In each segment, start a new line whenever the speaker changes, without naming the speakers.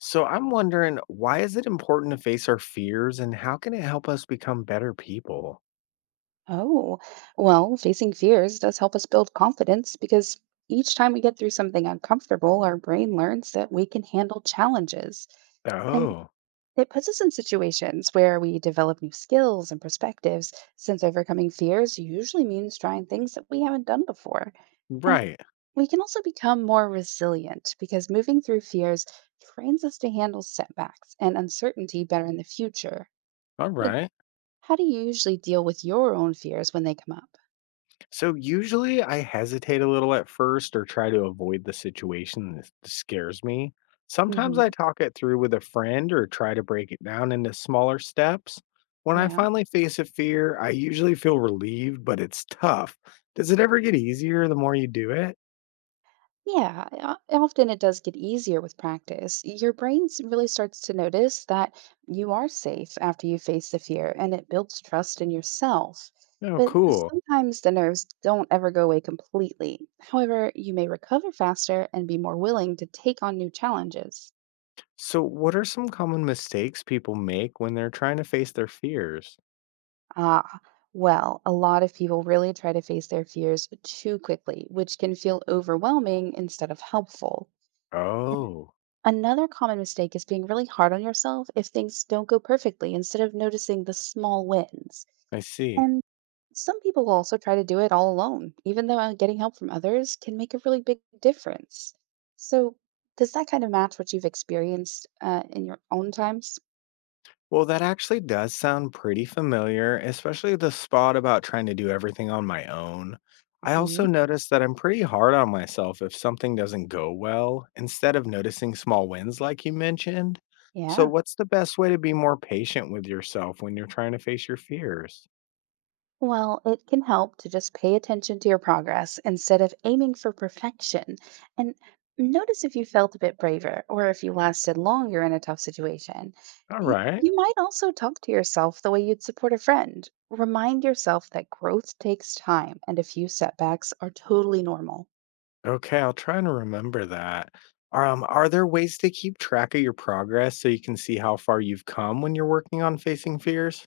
So I'm wondering, why is it important to face our fears and how can it help us become better people?
Oh, well, facing fears does help us build confidence because each time we get through something uncomfortable, our brain learns that we can handle challenges. And
Oh.
it puts us in situations where we develop new skills and perspectives, since overcoming fears usually means trying things that we haven't done before. And
Right.
we can also become more resilient because moving through fears trains us to handle setbacks and uncertainty better in the future.
All
But
right.
how do you usually deal with your own fears when they come up?
So usually I hesitate a little at first or try to avoid the situation that scares me. Sometimes I
hmm
talk it through with a friend or try to break it down into smaller steps. When I
Yeah.
finally face a fear, I usually feel relieved, but it's tough. Does it ever get easier the more you do it?
Yeah. Often it does get easier with practice. Your brain really starts to notice that you are safe after you face the fear and it builds trust in yourself.
Oh,
But
cool.
sometimes the nerves don't ever go away completely. However, you may recover faster and be more willing to take on new challenges.
So, what are some common mistakes people make when they're trying to face their fears?
Ah, well, a lot of people really try to face their fears too quickly, which can feel overwhelming instead of helpful.
Oh,
Another common mistake is being really hard on yourself if things don't go perfectly instead of noticing the small wins.
I see.
And some people will also try to do it all alone, even though getting help from others can make a really big difference. So, does that kind of match what you've experienced in your own times?
Well, that actually does sound pretty familiar, especially the spot about trying to do everything on my own. I also
hmm
notice that I'm pretty hard on myself if something doesn't go well, instead of noticing small wins like you mentioned. So,
Yeah.
what's the best way to be more patient with yourself when you're trying to face your fears?
Well, it can help to just pay attention to your progress instead of aiming for perfection. And notice if you felt a bit braver or if you lasted longer in a tough situation.
All right.
You might also talk to yourself the way you'd support a friend. Remind yourself that growth takes time and a few setbacks are totally normal.
Okay, I'll try and remember that. Are there ways to keep track of your progress so you can see how far you've come when you're working on facing fears?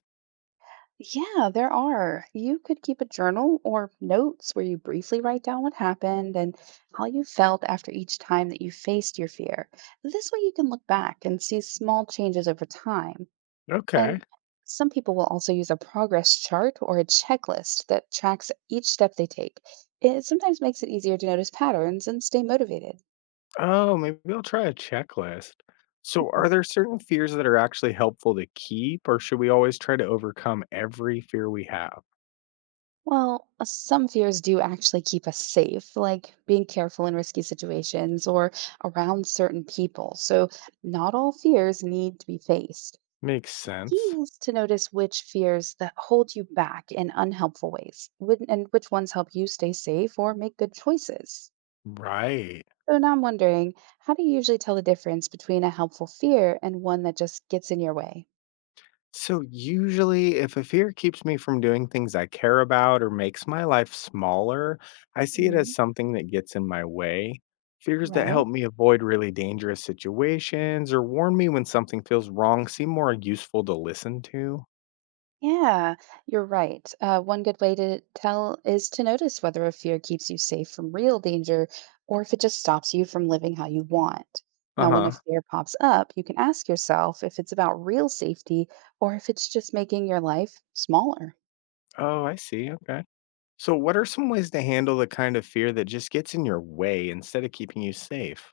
Yeah, there are. You could keep a journal or notes where you briefly write down what happened and how you felt after each time that you faced your fear. This way, you can look back and see small changes over time.
Okay.
And some people will also use a progress chart or a checklist that tracks each step they take. It sometimes makes it easier to notice patterns and stay motivated.
Oh, maybe I'll try a checklist. So, are
Mhm.
there certain fears that are actually helpful to keep, or should we always try to overcome every fear we have?
Well, some fears do actually keep us safe, like being careful in risky situations or around certain people. So, not all fears need to be faced.
Makes
Key
sense.
is to notice which fears that hold you back in unhelpful ways and which ones help you stay safe or make good choices.
Right.
So, now I'm wondering, how do you usually tell the difference between a helpful fear and one that just gets in your way?
So, usually, if a fear keeps me from doing things I care about or makes my life smaller, I see it as
Mhm.
something that gets in my way. Fears that help
Right?
me avoid really dangerous situations or warn me when something feels wrong seem more useful to listen to.
Yeah, you're right. One good way to tell is to notice whether a fear keeps you safe from real danger or if it just stops you from living how you want.
Uh
Now, when a
huh.
fear pops up, you can ask yourself if it's about real safety or if it's just making your life smaller.
Oh, I see. Okay. So, what are some ways to handle the kind of fear that just gets in your way instead of keeping you safe?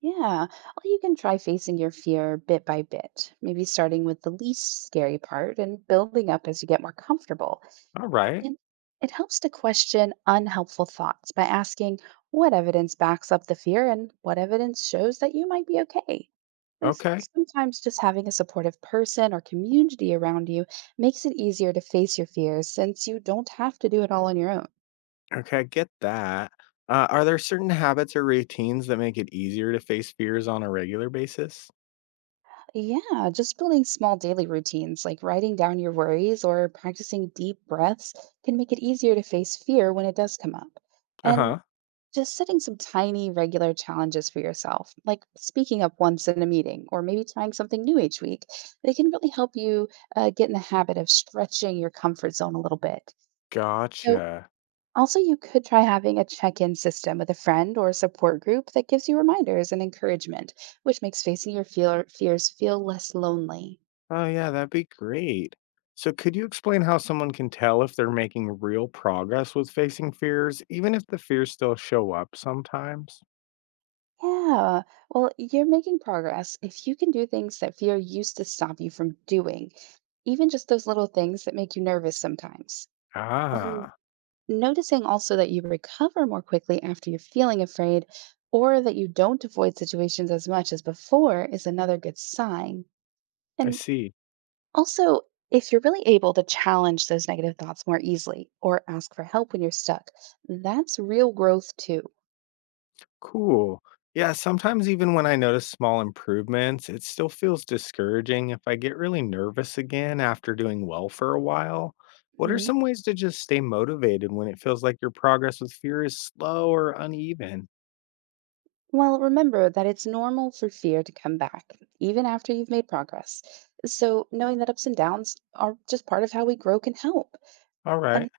Yeah, or you can try facing your fear bit by bit, maybe starting with the least scary part and building up as you get more comfortable.
All right.
It, it helps to question unhelpful thoughts by asking what evidence backs up the fear and what evidence shows that you might be okay.
Okay.
Sometimes just having a supportive person or community around you makes it easier to face your fears since you don't have to do it all on your own.
Okay, I get that. Are there certain habits or routines that make it easier to face fears on a regular basis?
Yeah, just building small daily routines like writing down your worries or practicing deep breaths can make it easier to face fear when it does come up.
Uh
And
huh.
just setting some tiny, regular challenges for yourself, like speaking up once in a meeting or maybe trying something new each week, they can really help you get in the habit of stretching your comfort zone a little bit. So,
Gotcha.
also, you could try having a check in system with a friend or a support group that gives you reminders and encouragement, which makes facing your fears feel less lonely.
Oh, yeah, that'd be great. So, could you explain how someone can tell if they're making real progress with facing fears, even if the fears still show up sometimes?
Yeah, well, you're making progress if you can do things that fear used to stop you from doing, even just those little things that make you nervous sometimes. And
Ah,
noticing also that you recover more quickly after you're feeling afraid or that you don't avoid situations as much as before is another good sign.
I
And
see.
also, if you're really able to challenge those negative thoughts more easily or ask for help when you're stuck, that's real growth too.
Cool. Yeah, sometimes even when I notice small improvements, it still feels discouraging if I get really nervous again after doing well for a while. What are
Mhm.
some ways to just stay motivated when it feels like your progress with fear is slow or uneven?
Well, remember that it's normal for fear to come back, even after you've made progress. So, knowing that ups and downs are just part of how we grow can help.
All right,
And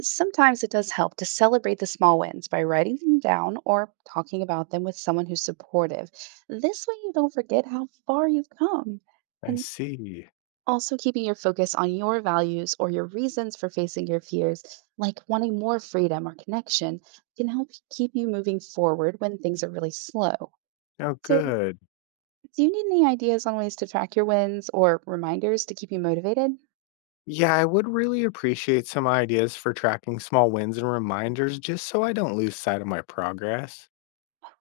sometimes it does help to celebrate the small wins by writing them down or talking about them with someone who's supportive. This way, you don't forget how far you've come.
I
And
see.
also keeping your focus on your values or your reasons for facing your fears, like wanting more freedom or connection, can help keep you moving forward when things are really slow.
Oh,
So,
good.
do you need any ideas on ways to track your wins or reminders to keep you motivated?
Yeah, I would really appreciate some ideas for tracking small wins and reminders just so I don't lose sight of my progress.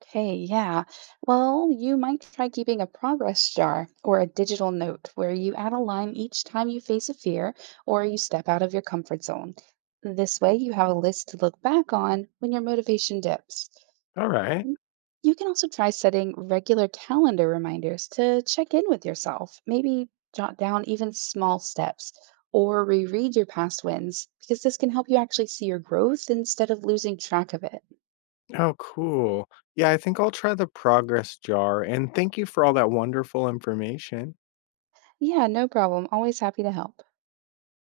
Okay, yeah. Well, you might try keeping a progress jar or a digital note where you add a line each time you face a fear or you step out of your comfort zone. This way, you have a list to look back on when your motivation dips.
All right.
Mm, You can also try setting regular calendar reminders to check in with yourself, maybe jot down even small steps or reread your past wins because this can help you actually see your growth instead of losing track of it.
Oh, cool. Yeah, I think I'll try the progress jar. And thank you for all that wonderful information.
Yeah, no problem. Always happy to help.